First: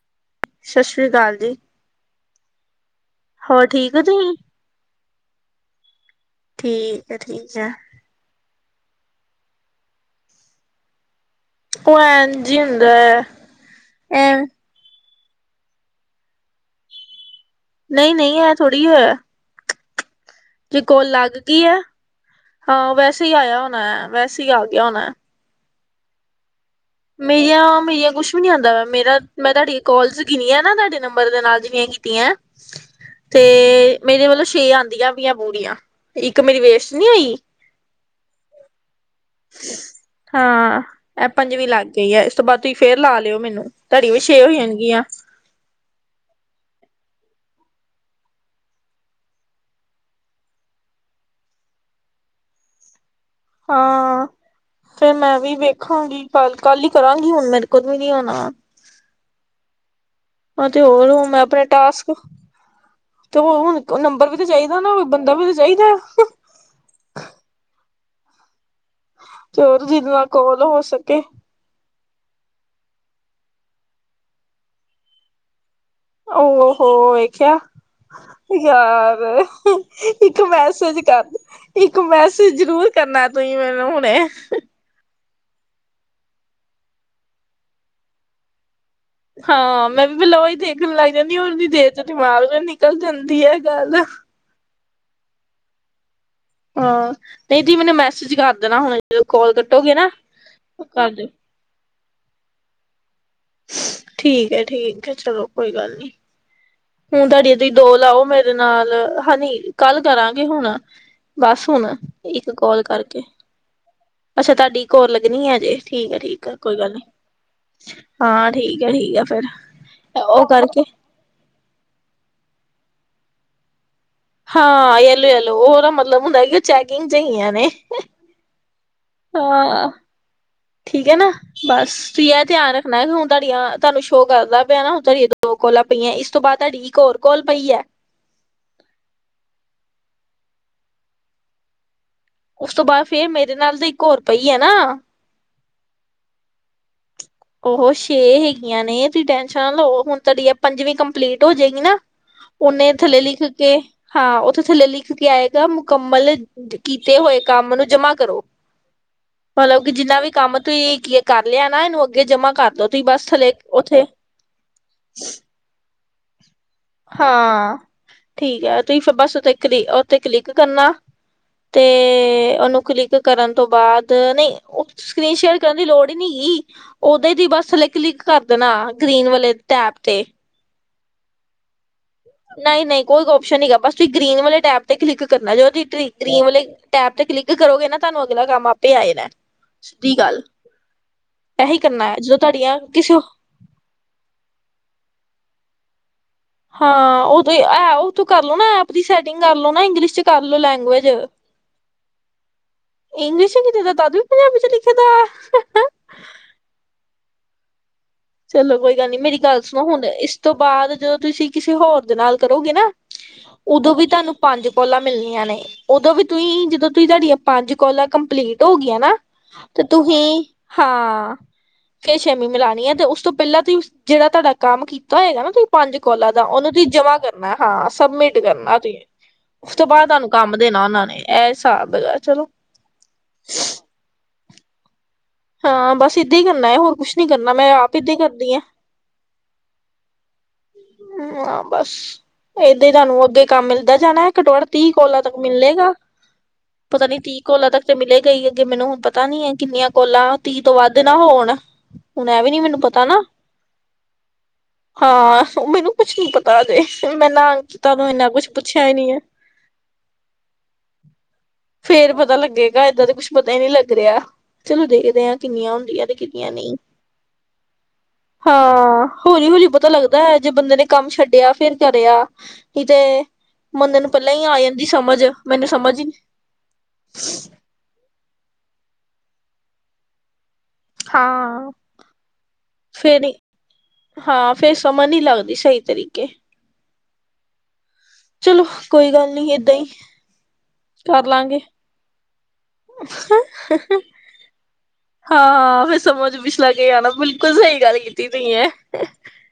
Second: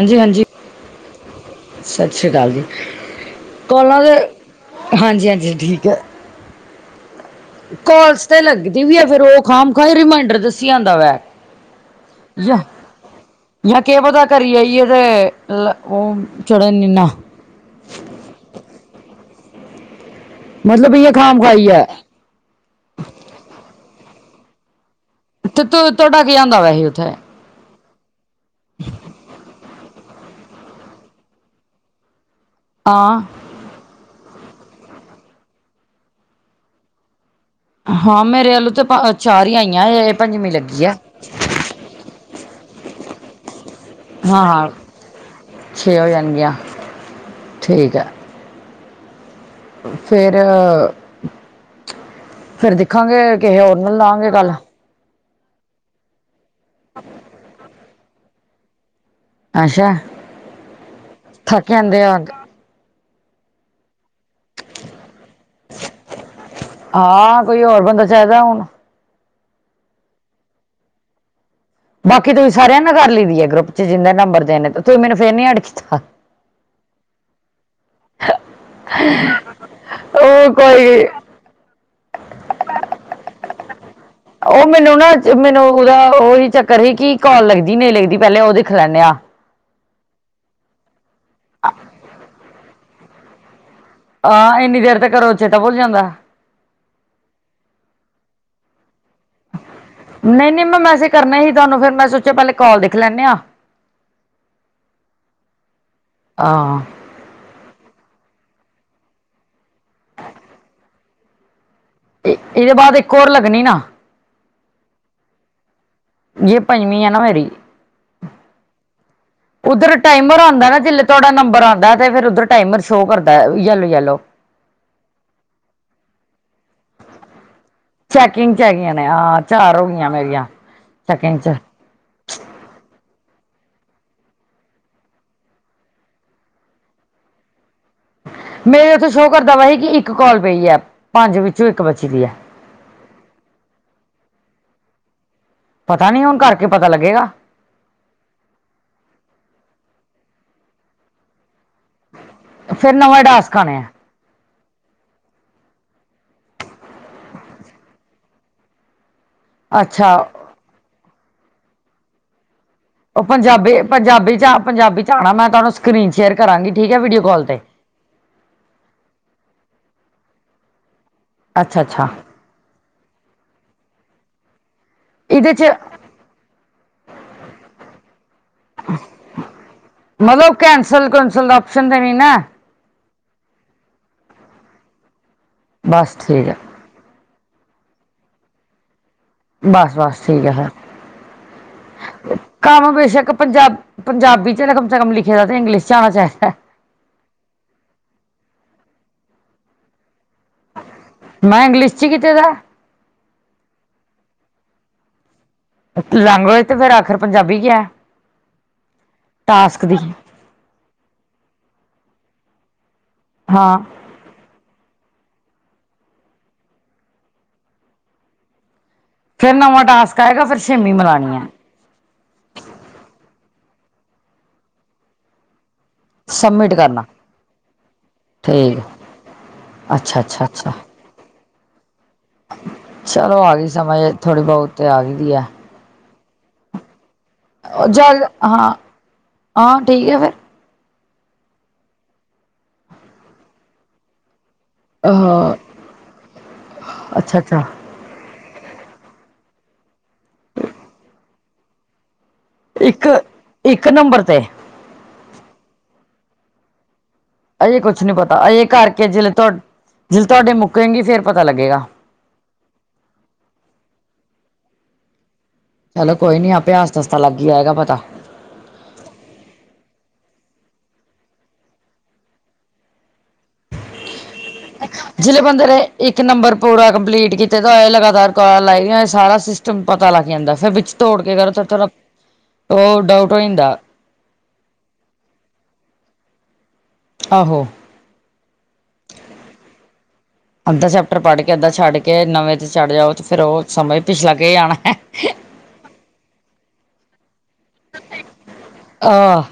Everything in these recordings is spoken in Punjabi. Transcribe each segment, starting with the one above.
ਹਾਂਜੀ-ਹਾਂਜੀ ਸਤਿ ਸ੍ਰੀ ਅਕਾਲ ਜੀ ਸਤਿ ਸ੍ਰੀ ਅਕਾਲ ਜੀ, ਹੋਰ ਠੀਕ ਹੋ ਕੋਲਾਂ ਦੇ ਤੁਸੀਂ? ਹਾਂਜੀ-ਹਾਂਜੀ ਠੀਕ ਹੈ ਠੀਕ। ਠੀਕ ਜਿਹਾ। ਕਾਲਸ ਤੇ ਲੱਗਦੀ ਵੀ ਹੈ'ਫਿਰ ਉਹ ਖਾਮ ਖਾ ਰਮਾਇੰਡਰ ਦੱਸੀ ਜਾਂਦਾ ਵਾ। ਉਹ ਐਂਜ ਹੀ ਹੁੰਦਾ ਹੈ, ਜਾਂ ਕੇ ਪਤਾ ਐ ਕਰੀ ਆਈਏ ਤੇ। ਅ ਉਹ ਚੜਨਨਾ। ਨਹੀਂ-ਨਹੀਂ ਐ ਥੋੜੀ ਹੋਇਆ। ਜੇ ਮਤਲਬ ਕੋਲ ਇਹ ਲੱਗ ਖਾਮ ਗਈ ਖਾਈ ਹੈ ਹੈ'ਹਾਂ ਵੈਸੇ ਹੀ ਆਇਆ ਹੋਣਾ ਹੈ ਵੈਸੇ ਹੀ ਆ ਗਿਆ ਹੋਣਾ। ਤੇ ਤੁਹਾਡਾ ਕੀ ਆਂਉਦਾ ਵੈਸੇ ਉੱਥੇ। ਮੇਰੀਆਂ, ਮੇਰੀਆਂ ਕੁੱਛ ਵੀ ਨੀ ਆਉਂਦਾ ਪਿਆ। ਮੇਰਾ ਮੈਂ ਤੁਹਾਡੀ ਕੋਲਸ ਗਿਣੀਆ ਨਾ ਤੁਹਾਡੇ ਨੰਬਰ ਦੇ ਨਾਲ ਜਿੰਨੀਆਂ ਕੀਤੀਆਂ। ਹਾਂ। ਤੇ ਮੇਰੇ ਵੱਲੋਂ ਛੇ ਆਉਂਦੀਆਂ ਪਈਆ ਪੂਰੀਆਂ' ਇੱਕ ਮੇਰੀ ਵੇਸਟ ਨੀ ਹੋਈ। ਹਾਂ ਮੇਰੇ ਵੱਲੋ ਤੇ ਚਾਰ ਹੀ ਆਈਆਂ ਇਹ ਪੰਜਵੀਂ ਹਾਂ ਲੱਗੀ ਆ। ਇਹ ਪੰਜਵੀਂ ਲੱਗ ਗਈ ਆ ਇਸ ਤੋਂ ਬਾਅਦ ਤੁਸੀਂ ਫੇਰ ਲਾ ਲਿਓ ਮੈਨੂੰ, ਤੁਹਾਡੀ ਵੀ ਛੇ ਹਾਂ ਹੋ ਹਾਂ ਜਾਣਗੀਆਂ। ਛੇ ਹੋ ਜਾਣਗੀਆਂ, ਠੀਕ ਹੈ। ਫੇਰ, ਫਿਰ ਦੇਖਾਂਗੇ ਕਿਸੇ ਹੋਰ ਨਾਲ ਲਾਵਾਂਗੇ ਕੱਲ। ਫਿਰ ਮੈਂ ਵੀ ਵੇਖਾਂਗੀ ਕੱਲ, ਕੱਲ ਹੀ ਕਰਾਂਗੀ ਹੁਣ ਮੇਰੇ ਕੋਲ ਵੀ ਨਹੀ ਹੋਣਾ। ਅੱਛਾ ਹਜੇ ਹੋਰ ਮੈਂ ਆਪਣੇ ਥੱਕ ਜਾਂਦੇ ਟਾਸਕ ਆ ਤੇ ਉਹ ਹੁਣ ਨੰਬਰ ਵੀ ਤਾਂ ਚਾਹੀਦਾ ਨਾ ਬੰਦਾ ਵੀ ਤਾਂ ਚਾਹੀਦਾ ਹਾਂ ਕੋਈ ਹੋਰ ਬੰਦਾ ਚਾਹੀਦਾ ਹੁਣ ਤੇ ਹੋਰ ਜਿਦੇ ਨਾਲ ਕੋਲ ਹੋ ਸਕੇ ਬਾਕੀ ਤੁਸੀਂ ਸਾਰਿਆਂ ਨਾਲ ਕਰ ਲਈਦੀ ਹੈ ਗਰੁੱਪ 'ਚ ਜਿੰਨੇ ਨੰਬਰ ਦੇ ਨੇ ਤੁਸੀਂ ਮੈਨੂੰ ਫਿਰ ਨੀ ਐੱਡ ਕੀਤਾ। ਓ ਹੋ ਵੇਖਿਆ। ਯਾਰ, ਇੱਕ ਉਹ ਮੈਸੇਜ ਕੋਈ ਕਰਦੇ। ਇੱਕ ਮੈਸੇਜ ਜ਼ਰੂਰ ਕਰਨਾ ਤੁਸੀਂ ਮੈਨੂੰ ਹੁਣੇ। ਉਹ ਮੈਨੂੰ ਨਾ ਮੈਨੂੰ ਉਹਦਾ ਉਹੀ ਚੱਕਰ ਸੀ ਕਿ ਕਾਲ ਲੱਗਦੀ ਨਹੀਂ ਲੱਗਦੀ ਪਹਿਲੇ ਉਹ ਦੇਖ ਲੈਂਦੇ ਆ। ਹਾਂ ਮੈਂ ਵੀ ਪਹਿਲਾ ਉਹੀ ਦੇਖਣ ਲੱਗ ਜਾਂਦੀ ਉਹਨੀਂ ਦੇਰ ਚ ਦਿਮਾਗ ਨਿਕਲ ਜਾਂਦੀ ਹੈ ਗੱਲ। ਹਾਂ ਇੰਨੀ ਦੇਰ ਤੱਕ ਕਰੋ ਚੇਤਾ ਭੁੱਲ ਜਾਂਦਾ। ਹਾਂ, ਨਹੀਂ ਦੀਦੀ ਮੈਨੂੰ ਮੈਸੇਜ ਕਰ ਦੇਣਾ ਹੁਣ ਜਦੋਂ ਕਾਲ ਕੱਟੋਗੇ ਨਾ ਨਹੀਂ ਨਹੀਂ ਮੈਂ ਕਰ ਮੈਸੇਜ ਦਿਓ। ਕਰਨਾ ਹੀ ਤੁਹਾਨੂੰ ਫੇਰ ਮੈਂ ਸੋਚਿਆ ਪਹਿਲੇ ਕੋਲ ਦੇਖ ਲੈਂਦੇ ਹਾਂ। ਠੀਕ ਹੈ' ਠੀਕ ਹੈ ਚਲੋ ਕੋਈ ਗੱਲ ਨੀ। ਆਹ। ਹੁਣ ਤੁਹਾਡੀ ਤੁ ਦੋ ਲਾਓ ਮੇਰੇ ਨਾਲ' ਹਨੀ ਕੱਲ ਕਰਾਂਗੇ ਹੁਣ। ਬਸ ਹੁਣ। ਇੱਕ ਇਹਦੇ ਕਾਲ ਬਾਅਦ ਇੱਕ ਕਰਕੇ ਹੋਰ ਲੱਗਣੀ ਨਾ। ਅੱਛਾ ਤੁਹਾਡੀ ਇੱਕ ਹੋਰ ਲੱਗਣੀ ਹੈ ਹਜੇ। ਜੇ ਪੰਜਵੀਂ ਆ ਨਾ ਮੇਰੀ। ਹਾਂ' ਠੀਕ ਆ ਠੀਕ ਆ ਫੇਰ। ਉੱਧਰ ਟਾਈਮਰ ਉਹ ਆਉਂਦਾ ਨਾ ਕਰਕੇ ਜਿਹਲੇ ਤੁਹਾਡਾ ਨੰਬਰ ਆਉਂਦਾ ਤੇ ਫਿਰ ਉਧਰ ਟਾਈਮਰ ਸ਼ੋਅ ਕਰਦਾ ਹੈ ਯੈਲੋ- ਯੈਲੋ। ਹਾਂ ਯੈਲੋ, ਯੌਲੋ ਉਹਦਾ ਮਤਲਬ ਹੁੰਦਾ ਕਿ ਉਹ ਚੈਕਿੰਗ ਚ ਹੀ ਆਈਆ ਨੇ ਚੈਕਿੰਗ 'ਚ ਹੈਗੀਆਂ ਨੇ, ਹਾਂ ਚਾਰ ਹੋ ਗਈਆਂ। ਰੀਆਂ। [inaudible] ਕਹਿਨਾ। ਬਸ ਤੁ ਇਹ ਧਿਆਨ ਰੱਖਣਾ ਹੁਣ ਤੁਹਾਡੀਆਂ ਤੁਹਾਨੂੰ ਸ਼ੋਅ ਕਰਦਾ ਪਿਆ ਹੁਣ ਤੁਹਾਡੀਆਂ ਦੋ ਕੋਲਾਂ ਪਈਆਂ ਇਸ ਤੋਂ ਬਾਅਦ ਤੁਹਾਡੀ। ਇਕ ਔਰ ਕੋਲ ਪਈ ਹੈ। ਮੇਰੇ ਉੱਥੇ ਸ਼ੋਅ ਕਰਦਾ ਵਾ ਸੀ' ਕਿ ਇੱਕ ਕੋਲ ਪਈ ਹੈ ਪੰਜ ਵਿੱਚੋਂ ਇੱਕ ਬੱਚੀ ਦੀ ਹੈ। ਉਸ ਤੋਂ ਬਾਅਦ ਫੇਰ ਮੇਰੇ ਨਾਲ ਤੇ ਇੱਕ ਹੋਰ ਪਈ ਆ ਨਾ। ਪਤਾ ਨੀ ਹੁਣ ਕਰਕੇ ਪਤਾ ਲੱਗੇਗਾ। ਉਹ ਛੇ ਹੈਗੀਆਂ ਨੇ ਤੁਸੀਂ ਟੈਨਸ਼ਨਾਂ ਲਓ ਹੁਣ ਤੁਹਾਡੀ ਪੰਜਵੀਂ ਕੰਪਲੀਟ ਹੋ ਜਾਏਗੀ ਨਾ। ਉਹਨੇ ਫਿਰ ਥੱਲੇ ਨਵਾਂ ਲਿਖ ਡਾਸਕ ਕੇ ਆਣੇ ਆ ਹਾਂ ਉੱਥੇ ਥੱਲੇ ਲਿਖ ਕੇ ਆਏਗਾ ਮੁਕੰਮਲ ਕੀਤੇ ਹੋਏ ਕੰਮ ਨੂੰ ਜਮਾ ਕਰੋ। ਮਤਲਬ ਕਿ ਅੱਛਾ ਜਿੰਨਾ ਵੀ ਕੰਮ ਤੁਸੀਂ ਕਰ ਲਿਆ ਨਾ ਇਹਨੂੰ ਅੱਗੇ ਜਮਾ ਕਰ ਲੋ। ਉਹ ਪੰਜਾਬੀ ਪੰਜਾਬੀ ਚ ਪੰਜਾਬੀ ਚ ਆਉਣਾ ਮੈਂ ਤੁਹਾਨੂੰ ਸਕਰੀਨ ਸ਼ੇਅਰ ਕਰਾਂਗੀ ਠੀਕ ਹੈ ਵੀਡੀਓ ਕਾਲ ਤੇ। ਹਾਂ ਠੀਕ ਹੈ ਤੁਸੀਂ ਫੇਰ ਬਸ ਉਥ ਕਲੀ ਉਥੇ ਕਲਿੱਕ ਕਰਨਾ ਅੱਛਾ ਤੇ ਅੱਛਾ ਉਹਨੂੰ ਕਲਿੱਕ, ਕਰਨ ਤੋਂ ਬਾਅਦ ਨਹੀਂ ਉਹ ਸਕਰੀਨ ਇਹਦੇ ਸ਼ੇਅਰ 'ਚ ਕਰਨ ਦੀ ਲੋੜ ਹੀ ਨਹੀਂ ਗੀ, ਉਹਦੇ ਦੀ ਬਸ ਥੇ ਕਲਿੱਕ ਕਰ ਦੇਣਾ ਗ੍ਰੀਨ ਵਾਲੇ ਟੈਪ ਤੇ, ਮਤਲਬ ਕੈਂਸਲ ਕਸਲ ਔਪਸ਼ਨ ਦੇਣੀ ਨਾ, ਨਹੀਂ, ਨਹੀਂ, ਕੋਈ ਓਪਸ਼ਨ ਨੀ ਗਾ ਬਸ ਤੁਸੀਂ ਗ੍ਰੀਨ ਵਾਲੇ ਟੈਬ ਤੇ ਕਲਿੱਕ ਕਰਨਾ ਜੋ ਤੁਸੀਂ ਬਸ ਗ੍ਰਨ ਠੀਕ ਹੈ ਵਾਲੇ, ਟੈਪ ਤੇ ਕਲਿੱਕ ਕਰੋਗੇ ਨਾ ਤੁਹਾਨੂੰ ਅਗਲਾ ਕੰਮ ਆਪੇ ਆ ਜਾਣਾ। ਬਸ ਸਿੱਧੀ ਬਸ ਗੱਲ, ਠੀਕ ਹੈ ਫਿਰ ਇਹੀ ਕਰਨਾ ਹੈ ਜਦੋਂ ਤੁਹਾਡੀਆਂ ਕੰਮ ਕਿਸੇ ਬੇਸ਼ੱਕ ਪੰਜਾਬ ਪੰਜਾਬੀ ਚ ਕਮ ਸੇ ਕਮ ਲਿਖੇ ਦਾ ਤੇ ਇੰਗਲਿਸ਼ ਚ ਆਣਾ ਚਾਹੀਦਾ, ਹਾਂ ਉਹ ਤੇ ਐ ਉਹ ਤੋ ਕਰ ਲੋ ਨਾ ਐਪ ਦੀ ਸੈਟਿੰਗ ਕਰ ਲੋ ਨਾ ਇੰਗਲਿਸ਼ ਚ, ਕਰਲੋ ਲੈਂਗੁਏਜ, ਮੈਂ ਇੰਗਲਿਸ਼ 'ਚ ਕੀਤੇ ਦਾ ਇੰਗਲਿਸ਼ ਹੀ ਨਹੀਂ ਦੇਤਾ ਤਦ ਵੀ ਪੰਜਾਬੀ ਚ ਲਿਖੇ ਦਾ, ਲੈਂਗੁਏਜ ਤੇ ਫੇਰ ਆਖਰ ਪੰਜਾਬੀ ਚ ਆ, ਚਲੋ ਕੋਈ ਗੱਲ ਨਹੀਂ ਮੇਰੀ ਗੱਲ ਸੁਣੋ ਹੁਣ ਇਸ ਤੋਂ ਬਾਅਦ ਜਦੋਂ ਤੁਸੀਂ ਕਿਸੇ ਹੋਰ ਦੇ ਨਾਲ ਕਰੋਗੇ ਨਾ, ਹਾਂ ਉਦੋਂ ਵੀ ਤੁਹਾਨੂੰ, ਪੰਜ ਕੋਲਾਂ ਮਿਲਣੀਆਂ ਨੇ ਉਦੋਂ ਵੀ ਤੁਸੀਂ ਜਦੋਂ ਤੁਸੀਂ ਤੁਹਾਡੀਆਂ ਪੰਜ ਕੋਲਾਂ ਕੰਪਲੀਟ ਹੋ ਗਈਆਂ ਨਾ, ਫਿਰ ਤੇ ਨਵਾਂ ਟਾਸਕ ਤੁਹੀਂ, ਆਏਗਾ ਫਿਰ ਛੇਵੀਂ ਹਾਂ। ਮਿਲਾਣੀ ਹੈ ਕੇ ਛਵੀਂ ਮਿਲਾਉਣੀ ਹੈ ਤੇ ਉਸ ਤੋਂ ਪਹਿਲਾਂ ਤੁਸੀਂ ਜਿਹੜਾ ਤੁਹਾਡਾ ਕੰਮ ਕੀਤਾ ਹੈਗਾ ਨਾ ਤੁਸੀਂ ਪੰਜ, ਕੋਲਾ ਦਾ ਉਹਨੂੰ ਤੁਹੀਂ ਜਮਾ ਕਰਨਾ ਹਾਂ, ਸਬਮਿਟ ਕਰਨਾ ਠੀਕ ਤੁਹੀਂ। ਉਸ ਤੋਂ ਬਾਅਦ ਅੱਛਾ ਤੁਹਾਨੂੰ ਅੱਛਾ ਕੰਮ ਅੱਛਾ ਦੇਣਾ ਉਹਨਾਂ ਨੇ ਇਹ ਹਿਸਾਬ ਚਲੋ ਚਲੋ ਆ ਗਈ ਸਮਝ ਥੋੜੀ ਬਹੁਤ ਤੇ ਆ ਗਈ ਹੈ। ਹਾਂ, ਬਸ ਏਦਾਂ ਹੀ ਕਰਨਾ ਹੈ ਹੋਰ ਕੁਛ ਨੀ ਕਰਨਾ ਮੈਂ ਆਪ ਏਦਾਂ ਹੀ ਜਲ ਕਰਦੀ ਆ। ਹਾਂ ਹਾਂ, ਠੀਕ ਆ ਫੇਰ, ਹਾਂ ਬਸ ਏਦਾਂ ਹੀ ਤੁਹਾਨੂੰ ਅੱਗੇ ਕੰਮ ਮਿਲਦਾ ਜਾਣਾ। ਘਟੋ ਘੱਟ ਤੀਹ ਕੋਲਾ ਤੱਕ ਅਹ ਮਿਲੇਗਾ, ਪਤਾ ਨੀ ਅੱਛਾ ਤੀਹ ਅੱਛਾ ਕੋਲਾ ਤੱਕ ਮਿਲੇ ਗਈ ਅੱਗੇ ਮੈਨੂੰ ਹੁਣ ਪਤਾ ਨੀ ਹੈ ਕਿੰਨੀਆਂ ਕੋਲਾਂ ਤੀਹ ਤੋਂ ਵੱਧ ਨਾ ਹੋਣ, ਹੁਣ ਇਹ ਵੀ ਨੀ ਮੈਨੂੰ ਪਤਾ ਇੱਕ ਨਾ, ਇੱਕ ਨੰਬਰ ਤੇ ਹਾਂ ਮੈਨੂੰ ਕੁਛ ਨੀ ਪਤਾ ਅਜੇ, ਫਿਰ ਮੈਂ ਨਾ ਅਜੇ ਕੀਤਾ ਕੁਛ ਨੂੰ ਨਹੀਂ ਇੰਨਾ ਪਤਾ ਕੁਛ ਅਜੇ ਪੁੱਛਿਆ ਹੀ ਕਰਕੇ ਨੀ ਆ। ਜਿਲੇ ਤੁਹਾ ਜਿਲੇ ਤੁਹਾਡੇ ਮੁੱਕੇਗੀ ਫੇਰ ਪਤਾ ਲੱਗੇਗਾ ਫੇਰ ਪਤਾ ਲੱਗੇਗਾ ਏਦਾਂ ਦੇ ਕੁਛ ਪਤਾ ਹੀ ਨਹੀਂ ਲੱਗ ਰਿਹਾ, ਚਲੋ ਦੇਖਦੇ ਹਾਂ, ਕਿੰਨੀਆਂ ਹੁੰਦੀਆਂ ਚਲੋ ਤੇ ਕੋਈ ਕਿੰਨੀਆਂ ਨੀ ਆਪੇ ਨਹੀਂ। ਆਸਤਾ ਆਸਤਾ ਲੱਗ ਹੀ ਆਏਗਾ ਪਤਾ। ਹਾਂ, ਹੌਲੀ ਹੌਲੀ ਪਤਾ ਲੱਗਦਾ ਹੁੰਦਾ ਹੈ ਜੇ ਬੰਦੇ ਨੇ ਕੰਮ ਛੱਡਿਆ ਫਿਰ ਕਰਿਆ ਕਿਤੇ ਮਦੇ ਨੂੰ ਪਹਿਲਾਂ ਹੀ ਜਿ ਬੰਦੇ ਮੈਨੂੰ ਨੇ ਸਮਝ ਹੀ ਇੱਕ ਨੰਬਰ ਪੂਰਾ ਕੰਪਲੀਟ ਕੀਤਾ, ਲਗਾਤਾਰ ਕਾਲ ਲਾਈਆਂ ਹੋਏ ਸਾਰਾ ਸਿਸਟਮ ਪਤਾ ਲੱਗ ਜਾਂਦਾ ਫਿਰ ਵਿੱਚ ਤੋੜ ਕੇ ਕਰ ਥੋੜਾ ਹਾਂ ਥੋੜਾ, ਉਹ ਫੇਰ ਡਾਊਟ ਹੋ ਜਾਂਦਾ, ਹਾਂ, ਫੇਰ ਸਮਝ ਨਹੀਂ ਲਗਦੀ ਸਹੀ ਤਰੀਕੇ। ਆਹੋ, ਚਲੋ ਕੋਈ ਗੱਲ ਨੀ ਏਦਾਂ ਹੀ, ਅੱਧਾ ਚੈਪਟਰ ਕਰ ਪੜ੍ਹ ਕੇ ਲਾਂਗੇ। ਅੱਧਾ ਛੱਡ ਕੇ ਨਵੇਂ ਤੇ ਛੜ੍ਹ ਜਾਓ ਤੇ ਫਿਰ ਉਹ ਸਮਾਂ ਪਿਛਲਾ ਕੇ ਜਾਣਾ, ਹਾਂ ਫੇਰ ਸਮਝ ਵੀ ਲੱਗ ਵੀ ਆਣਾ ਬਿਲਕੁਲ ਸਹੀ ਗੱਲ, ਕੀਤੀ ਤੁਹੀ ਐ। ਆਹ,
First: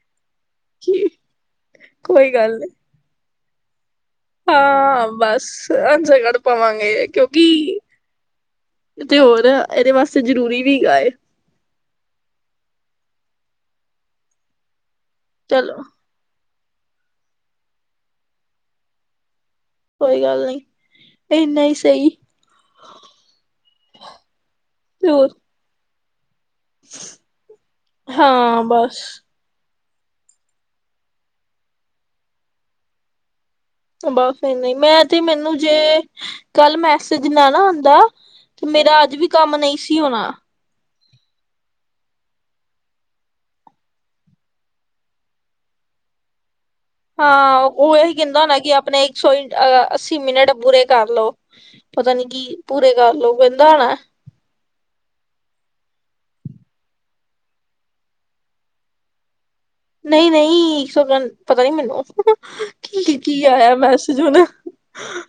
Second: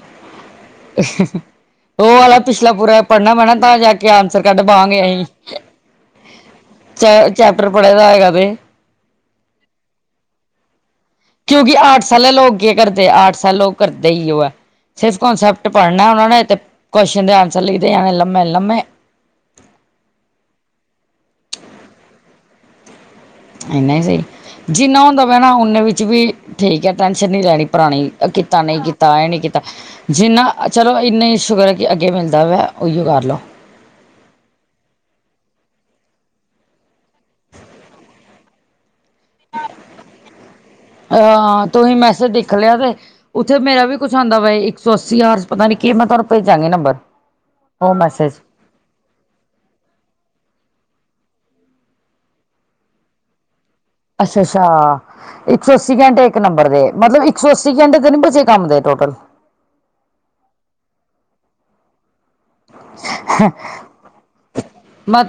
ਉਹ ਕੋਈ ਵਾਲਾ ਗੱਲ ਨੀ ਪਿਛਲਾ ਪੂਰਾ ਪੜ੍ਹਨਾ ਪੈਣਾ ਤਾਂ ਜਾ ਕੇ ਆਂਸਰ ਕੱਢ ਪਾਗੇ ਹਾਂ ਅਸੀਂ, ਬਸ ਅਨਸਰ ਕੱਢ ਪਾਵਾਂਗੇ ਚ ਚੈਪਟਰ ਕਿਉਂਕਿ ਪੜ੍ਹੇ ਦਾ ਹੈਗਾ ਤੇ, ਤੇ ਹੋਰ ਇਹਦੇ ਵਾਸਤੇ ਜ਼ਰੂਰੀ ਵੀ ਹੈਏ ਏ। ਕਿਉਂਕਿ, ਆਰਟਸ ਵਾਲੇ ਲੋਕ, ਕੀ ਕਰਦੇ, ਆਰਟਸ ਵਾਲੇ ਲੋਕ ਕਰਦੇ, ਈ ਇਹੀਓ ਆ। ਸਿਰਫ, ਕੰਸੈਪਟ ਚਲੋ ਪੜ੍ਹਨਾ ਉਹਨਾਂ ਨੇ ਤੇ, ਕੋਸ਼ਚਨ ਦੇ ਆਂਸਰ ਲਿਖਦੇ ਆ, ਐੰਵੇ ਲੰਮੇ -ਲੰਮੇ ਕੋਈ, ਗੱਲ ਨਹੀਂ ਇੰਨਾ ਹੀ ਸਹੀ। ਇੰਨਾ ਹੀ ਸਹੀ, ਜਿੰਨਾ ਤੇ ਹੁੰਦਾ ਹੋਰ ਪਿਆ ਨਾ, ਉਨੇ ਵਿੱਚ ਵੀ। ਠੀਕ ਹੈ, ਟੈਂਨਸ਼ਨ ਨਹੀਂ ਲੈਣੀ ਪੁਰਾਣੀ, ਕੀਤਾ ਹਾਂ ਨਹੀਂ ਬਸ ਕੀਤਾ, ਇਹ ਨਹੀਂ ਕੀਤਾ। ਜਿੰਨਾ, ਚਲੋ ਇੰਨੀ ਈ ਸ਼ੁਕਰ ਹੈ ਕਿ, ਅੱਗੇ ਮਿਲਦਾ ਪਿਆ, ਉਹੀਉ ਕਰ ਲਉ। ਬਸ, ਇਨੀਂ ਮੈਂ ਤੇ ਮੈਨੂੰ ਜੇ। ਕੱਲ ਮੈਸੇਜ ਨਾ, ਨਾ ਆਉਂਦਾ, ਤੇ ਮੇਰਾ ਅੱਜ ਵੀ ਕੰਮ ਨਹੀਂ ਸੀ ਹੋਣਾ। ਹਾਂ, ਤੁਸੀਂ ਮੈਸੇਜ ਦਿਖ ਲਿਆ ਤੇ। ਉੱਥੇ ਮੇਰਾ ਵੀ, ਕੁਛ ਆਉਂਦਾ ਪਿਆ ਸੀ, ਇੱਕ ਸੌ ਅੱਸੀ ਹਜ਼ਾਰ 'ਚ ਪਤਾ ਨੀ ਕੀ, ਮੈਂ ਤੁਹਾਨੂੰ ਭੇਜਾਂਗੀ ਨੰਬਰ। ਹਾਂ, ਉਹ ਇਹੀ ਕਹਿੰਦਾ ਹੋਣਾ ਕਿ, ਆਪਣੇ ਸੌ, ਅੱਸੀ ਮਿੰਟ ਪੂਰੇ ਕਰ ਲਉ, ਪਤਾ ਨੀ ਕੀ ਪੂਰੇ ਕਰ ਲਉ, ਕਹਿੰਦਾ ਹੋਣਾ। ਅੱਛਾ- ਅੱਛਾ। ਇੱਕ ਸੌ ਅੱਸੀ ਘੰਟੇ, ਇੱਕ ਨੰਬਰ ਦੇ ਮਤਲਬ ਇੱਕ ਸੌ ਅੱਸੀ ਘੰਟੇ ਤਾਂ, ਨਹੀਂ ਬਚੇ ਕੰਮ ਦੇ ਟੋਟਲ? ਨਹੀਂ -ਨਹੀਂ, [unintelligible] ਪਤਾ ਨੀ ਮੈਨੂੰ। ਕੀ -ਕੀ ਆਇਆ ਮੈਸੇਜ? ਹਨਾ। ਮੈਂ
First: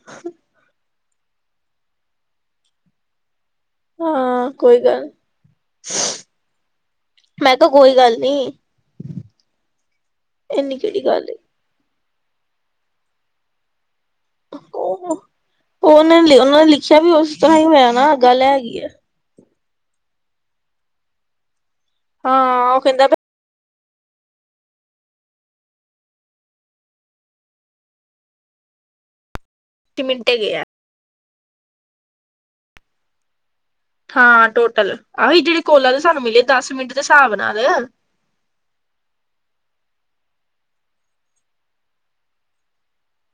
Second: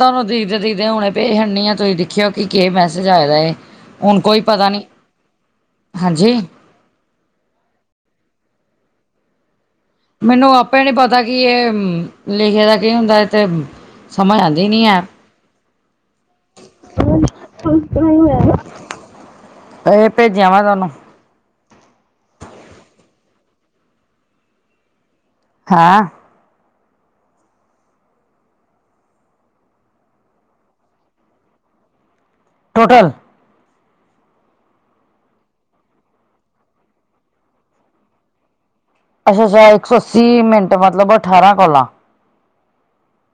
[unintelligible] ਹੁਣੇ ਭੇਜ ਦਿੰਨੀ ਆ, ਤੁਸੀਂ ਦੇਖਿਓ ਕੀ- ਕੀ ਮੈਸੇਜ ਆਇਆ ਏ? ਹੁਣ ਕੋਈ ਹਾਂ ਪਤਾ ਨਹੀਂ, ਗੱਲ ਹਾਂਜੀ? ਮੈਂ ਕਿਹਾ, ਕੋਈ ਗੱਲ ਨੀ। ਮੈਨੂੰ ਇੰਨੀ ਆਪੇ ਨਹੀਂ ਕਿਹੜੀ ਪਤਾ ਗੱਲ ਕਿ, ਇਹ ਲਿਖੇ ਦਾ ਕੀ ਹੁੰਦਾ ਇੱਥੇ ਸਮਝ ਆਉਂਦੀ ਨਹੀਂ ਹੈ। ਉਹਨਾਂ ਨੇ, ਉਹਨਾਂ ਨੇ ਲਿਖਿਆ ਵੀ, ਉਸ ਤਰ੍ਹਾਂ ਹੀ ਹੋਇਆ ਨਾ, ਗੱਲ ਐ ਹੈਗੀ ਹੈ। ਇਹ, ਭੇਜਿਆ ਵਾ ਤੁਹਾਨੂੰ। ਹਾਂ, ਉਹ ਕਹਿੰਦਾ ਹੈ। [unintelligible] ਟੋਟਲ? ਹਾਂ, ਟੋਟਲ ਆਹੀ ਜਿਹੜੇ ਕਾਲਾਂ ਦੇ, ਸਾਨੂੰ ਮਿਲੇ ਦਸ ਮਿੰਟ ਦੇ ਹਿਸਾਬ ਨਾਲ। ਅੱਛਾ -ਅੱਛਾ, ਇੱਕ ਸੌ ਅੱਸੀ, ਮਿੰਟ ਮਤਲਬ ਅਠਾਰਾਂ ਕੌਲਾਂ।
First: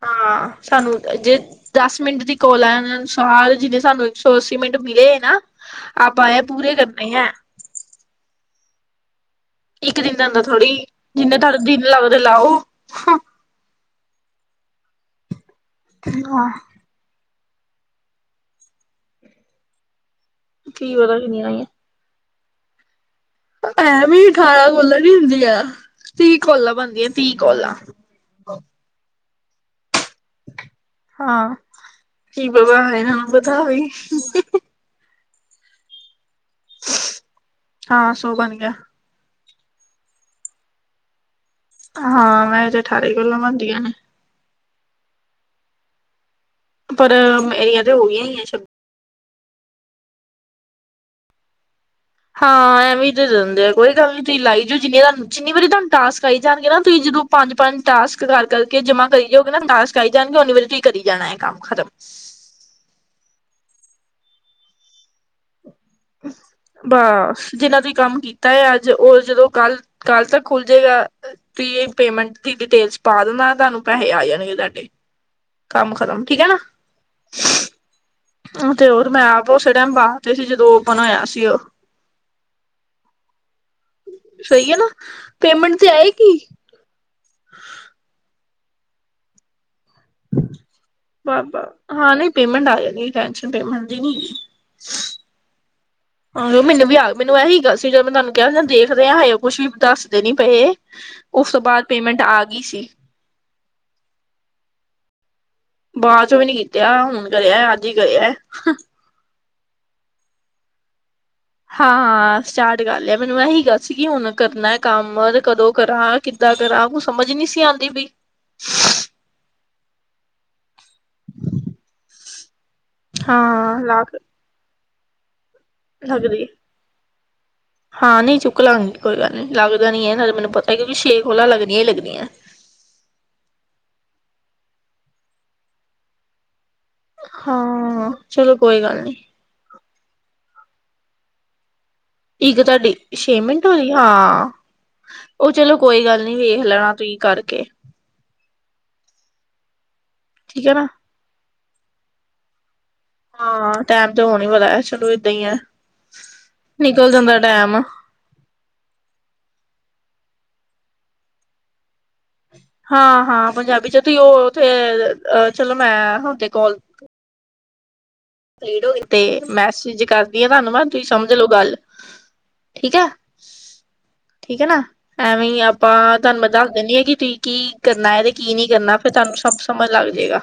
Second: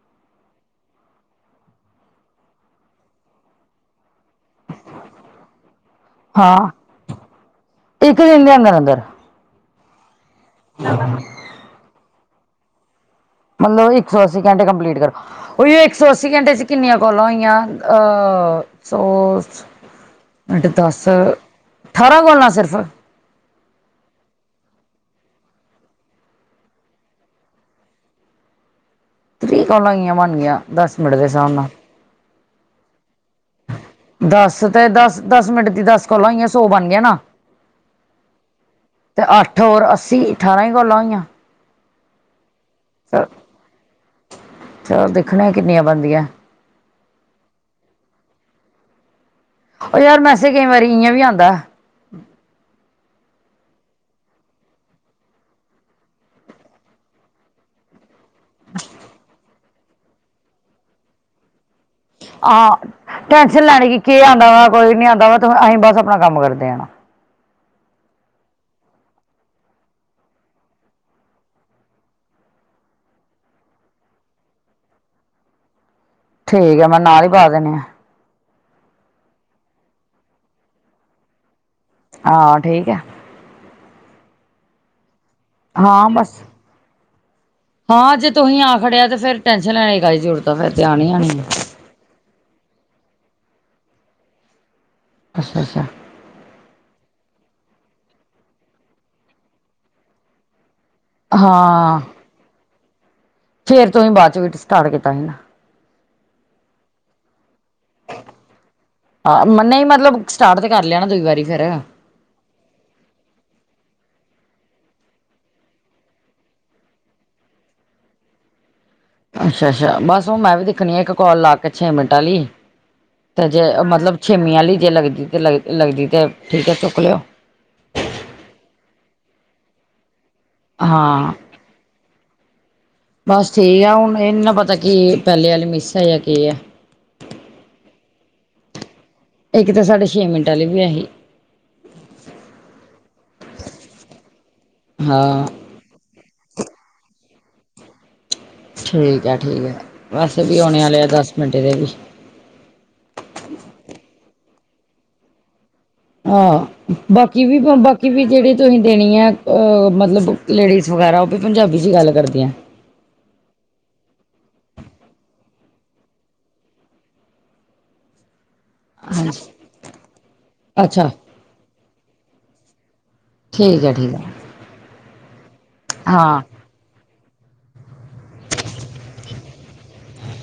ਹਾਂ, ਸਾਨੂੰ ਜੇ ਦੱਸ ਮਿੰਟ ਦੀ ਕੋਲ ਆ, ਉਸ ਅਨੁਸਾਰ ਜਿਹਨੇ ਸਾਨੂੰ ਇੱਕ ਸੌ ਅੱਸੀ ਮਿੰਟ ਮਿਲੇ ਨਾ। ਆਪਾਂ, ਇਹ ਹਾਂ ਪੂਰੇ ਕਰਨੇ ਹੈ। ਇੱਕ, ਦਿਨ ਦੇ ਅੰਦਰ -ਅੰਦਰ। ਇੱਕ ਦਿਨ ਦੇ ਅੰਦਰ ਥੋੜੀ, ਜਿੰਨੇ ਤੁਹਾਡੇ ਦਿਨ ਲੱਗਦੇ ਲਾਓ। ਮਤਲਬ, ਇੱਕ ਸੌ ਅੱਸੀ ਘੰਟੇ ਕੰਪਲੀਟ ਕਰੋ। ਉਹੀ ਇੱਕ ਸੌ ਅੱਸੀ ਘੰਟੇ 'ਚ ਕਿੰਨੀਆਂ? ਕੌਲਾ ਹੋਈਆਂ, ਅਹ, ਸੌ, ਅੱਠ, ਕੀ ਦਸ। ਪਤਾ ਕਿੰਨੀਆਂ ਆਈਆਂ ਅਠਾਰਾਂ, ਕੋਲਾਂ ਸਿਰਫ। ਐੰਵੀ ਅਠਾਰਾਂ ਕੋਲਾਂ ਨੀ ਹੁੰਦੀਆ, ਤੀਹ ਕੋਲਾਂ ਬਣਦੀਆਂ, ਤੀਹ ਕੋਲਾਂ। ਤੀਹ ਕੋਲਾਂ, ਕਿਵੇਂ ਬਣਨ ਗਈਆਂ? ਦਸ ਮਿੰਟ ਦੇ ਹਿਸਾਬ ਹਾਂ ਨਾਲ। ਕੀ ਪਤਾ, ਮੈਨੂੰ ਕੀ ਪਤਾ ਬਈ। ਦਸ ਤੇ ਦਸ- ਦਸ ਮਿੰਟ ਦੀ, ਦਸ ਕੋਲਾਂ ਹੋਈਆਂ, ਸੌ ਬਣ ਗਿਆ ਨਾ। ਹਾਂ ਸੌ ਬਣ ਗਿਆ ਤੇ ਅੱਠ ਔਰ ਅੱਸੀ, ਅਠਾਰਾਂ ਹੀ ਕੋਲਾਂ ਹੋਈਆਂ। ਹਾਂ, ਵੈਸੇ ਅਠਾਰਾਂ ਹੀ ਕੋਲਾਂ ਬਣਦੀਆਂ ਨੇ। ਚਲ, ਦੇਖਨੇ ਆ ਕਿੰਨੀਆਂ ਬਣਦੀਆਂ? ਪਰ, ਮੇਰੀਆਂ ਤੇ ਹੋਈਆਂ ਹੀ ਹੈ ਛੱ ਉਹ, ਯਾਰ ਮੈਸੇਜ ਕਈ ਵਾਰੀਂ ਇਵੇਂ ਵੀ ਆਉਂਦਾ। ਹਾਂ ਐਵੇਂ ਈ ਦੇ ਦਿੰਦੇ ਆ, ਕੋਈ ਗੱਲ ਨੀ, ਤੁਸੀਂ ਲਾਈ ਜਾਉ, ਜਿੰਨੀ ਤੁਹਾਨੂੰ, ਜਿੰਨੀ ਵਾਰੀ ਤੁਹਾਨੂੰ ਟਾਸਕ ਆਈ ਜਾਣਗੇ ਨਾ ਤੁਸੀਂ ਜਦੋਂ ਪੰਜ -ਪੰਜ, ਟਾਸਕ ਕਰ-ਕਰ ਕੇ ਜਮਾ ਕਰੀ ਜਾਉਗੇ ਨਾ, ਤੁਹਾਨੂੰ ਟਾਸਕ ਆਈ ਜਾਣਗੇ, ਉਨੀਂ ਵਾਰੀ ਚ ਕਰੀ ਜਾਣਾ ਹੈ ਕੰਮ ਖ਼ਤਮ। ਹਾਂ, ਟੈਂਨਸ਼ਨ ਲੈਣੀ ਕਿ, ਕੇ ਆਉਂਦਾ ਵਾ, ਕੋਈ ਨਹੀਂ ਆਉਂਦਾ ਵਾ। ਤੇ ਅਸੀਂ ਬਸ ਆਪਣਾ ਕੰਮ ਕਰਦੇ ਆਣਾ ਬਸ। ਜਿੰਨਾਂ ਨੇ ਕੰਮ ਕੀਤਾ ਅੱਜ ਉਹ ਜਦੋਂ ਕੱਲ ਕੱਲ ਤੱਕ ਖੁੱਲ ਜੇਗਾਂ। ਪੀ ਏ ਪੇਮੈਂਟ ਦੀ ਡਿਟੇਲਸ ਪਾ ਦੇਵਾ ਤੁਹਾਨੂੰ ਪੈਸੇ ਆ ਜਾਣਗੇ ਤੁਹਾਡੇ ਕੰਮ ਖਤਮ ਠੀਕ ਹੈ ਮੈਂ ਨਾਲ ਹੀ ਪਾ ਦਿਨੇ ਆਾਂ ਤੇ ਹੋਰ ਮੈਂ ਆਪ ਉਸੇ ਟਾਈਮ ਬਾਹਰ ਤੇ ਸੀ ਜਦੋਂ ਉਹ ਬਣਇਆ ਸੀ ਉਹ ਹਾਂ ਠੀਕ ਆ ਸਹੀ ਹੈ ਨਾ ਪੇਮੈਂਟ ਤੇ ਹਾਂ ਬਸ ਆਏਗੀ ਹਾਂ ਜੇ ਤੁਸੀ ਆ ਖੜਿਆ ਤੇ ਫੇਰ ਟੈਨਸ਼ਨ ਲੈਣੀ ਦੀ ਗ ਜ਼ਰੂਰਤ ਫ਼ਰ ਤੇਿਆਨਈ ਆਣੀ ਬਾਬਾ ਹਾਂ ਨਹੀਂ ਪੇਮੈਂਟ ਆ ਜਾਣੀ ਟੈਂਸ਼ਨ ਪੇਮੈਂਟ ਦੀ ਨੀ ਅੱਛਾ ਅੱਛਾ ਆਹ ਮੈਨੂੰ ਵੀ ਆ ਮੈਨੂੰ ਇਹੀ ਗੱਲ ਸੀ ਜਦੋਂ ਮੈਂ ਤੁਹਾਨੂੰ ਕਿਹਾ ਦੇਖਦੇ ਆ ਉਹ ਕੁੱਛ ਵੀ ਦੱਸਦੇ ਨੀ ਪਏ ਉਸ ਤੋਂ ਬਾਅਦ ਹਾਂ ਪੇਮੈਂਟ ਆ ਗਈ ਸੀ ਫੇਰ ਤੋਂ ਹੀ ਬਾਅਦ ਚ ਵੀ ਸਟਾਰਟ ਕੀਤਾ ਸੀ ਨਾ ਬਾਅਦ ਚੋਂ ਵੀ ਨੀ ਕੀਤਾ ਹੁਣ ਕਰਿਆ ਅੱਜ ਹੀ ਕਰਿਆ ਹਾਂ ਨਹੀਂ ਮਤਲਬ ਸਟਾਰਟ ਤੇ ਕਰ ਲਿਆਣਾ ਦੂਈ ਵਾਰੀ ਫੇਰ ਹਾਂ ਹਾ ਸਟਾਰਟ ਕਰ ਲਿਆ ਮੈਨੂੰ ਇਹੀ ਗ ਸੀ ਕਿ ਹੁਣ ਕਰਨਾ ਕੰਮ ਕਦੋਂ ਕਰਾਂ ਕਿੱਦਾਂ ਕਰਾਂ ਕੁ ਸਮਝ ਨਹੀਂ ਸੀ ਆਉਂਦੀ ਬਈ ਅੱਛਾ ਅੱਛਾ ਬਸ ਹੁਣ ਮੈਂ ਵੀ ਦੇਖਣੀ ਆ ਇੱਕ ਕਾਲ ਲਾ ਕੇ ਛੇ ਮਿੰਟ ਵਾਲ ਲਈ ਤੇ ਜੇ ਹਾਂ ਲੱਗ ਮਤਲਬ ਛੇਮੀ ਵਾਲੀ ਜੇ ਲੱਗਦੀ ਤੇ ਲੱਗਦੀ ਤੇ ਲੱਗਦੀ ਠੀਕ ਹੈ ਚੁੱਕ ਲਿਓ ਹਾਂ ਨਹੀਂ ਚੁੱਕ ਲਾਂਗੀ ਕੋਈ ਗੱਲ ਨੀ ਲੱਗਦਾ ਨੀ ਹੈ। ਨਾਲੇ ਮੈਨੂੰ ਪਤਾ ਕਿਉਂਕਿ ਛੇ ਹਾਂ ਕੋਲਾਂ ਲੱਗਦੀਆਂ ਹੀ ਲੱਗਦੀਆਂ। ਬਸ ਠੀਕ ਆ ਹੁਣ ਇਹ ਨਹੀਂ ਨਾ ਪਤਾ ਕੀ ਪਹਿਲੇ ਵਾਲੀ ਮਿਸ ਹੈ ਜਾਂ ਕੀ ਆ। ਹਾਂ ਚਲੋ ਕੋਈ ਗੱਲ ਨੀ। ਇੱਕ ਤਾਂ ਸਾਡੇ ਛੇ ਮਿੰਟ ਲਈ ਵੀ ਆਹੀ। ਇੱਕ ਤੁਹਾਡੀ ਛੇ ਮਿੰਟ ਵਾਲ਼ੀ ਹਾਂ ਹਾਂ ਉਹ ਚਲੋ। ਕੋਈ ਗੱਲ ਨਹੀਂ ਵੇਖ ਲੈਣਾ ਤੁਸੀਂ ਕਰਕੇ ਠੀਕ ਹੈ ਠੀਕ ਹੈ ਬਸ ਵੀ ਠੀਕ ਹੈ ਨਾ ਆਉਣੇ ਤੇ ਆ ਦਸ ਮਿੰਟ ਦੇ ਵੀ ਹਾਂ ਟੈਮ ਤਾਂ ਹੋਣ ਹੀ ਪਤਾ ਚਲੋ ਏਦਾਂ ਹੀ ਆ ਹਾਂ ਬਾਕੀ ਵੀ ਬਾਕੀ ਕਿ ਵੀ ਜਿਹੜੀ ਤੁਸੀਂ ਦੇਣੀ ਆ ਮਤਲਬ ਲੇਡੀਜ਼ ਵਗੈਰਾ ਉਹ ਵੀ ਪੰਜਾਬੀ 'ਚ ਹੀ ਗੱਲ ਕਰਦੀਆ ਹੈ ਹਾਂ ਹਾਂ ਪੰਜਾਬੀ ਚ ਤੁਸੀਂ ਉਹਥੇ ਚਲੋ ਮੈਂ ਹਦੇ ਕੋਲ ਤੇ ਹਾਂਜੀ ਮੈਸਜ ਕਰਦੀ ਹਾਂ ਤੁਹਨੂੰਵਾਦ ਤੁਸੀਂ ਅੱਛਾ ਸਮਝ ਲੋੋ ਗੱਲ ਠੀਕ ਹੈ ਠੀਕ ਹੈ ਠੀਕ ਹੈ ਠੀਕ ਹੈ ਨਾ ਐਵੇਂ ਆਪਾਂ ਤੁਹਾਨੂੰ ਹਾਂ ਵਾ ਦੱਸ ਦਿੰਨੀ ਆਾਂ ਕਿ ਕਰਨਾ ਹੈ ਤੇ ਕੀ ਨਹੀਂ ਕਰਨਾ ਫਿਰ ਤੁਹਾਨੂੰ ਸਭ ਸਮਝ ਲੱਗ ਜਾਏਗਾ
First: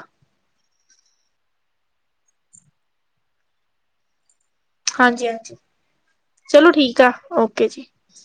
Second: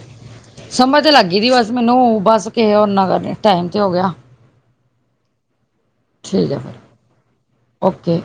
ਸਮਝ ਤੇ ਲੱਗ ਗਈ ਸੀ ਬਸ ਮੈਨੂੰ ਬਸ ਓਨਾ ਕਰ ਟਾਈਮ ਤੇ ਹੋ ਗਿਆ ਹਾਂਜੀ ਹਾਂਜੀ ਠੀਕ ਹੈ ਚਲੋ ਫਿਰ ਆ ਜੀ ਓਕੇ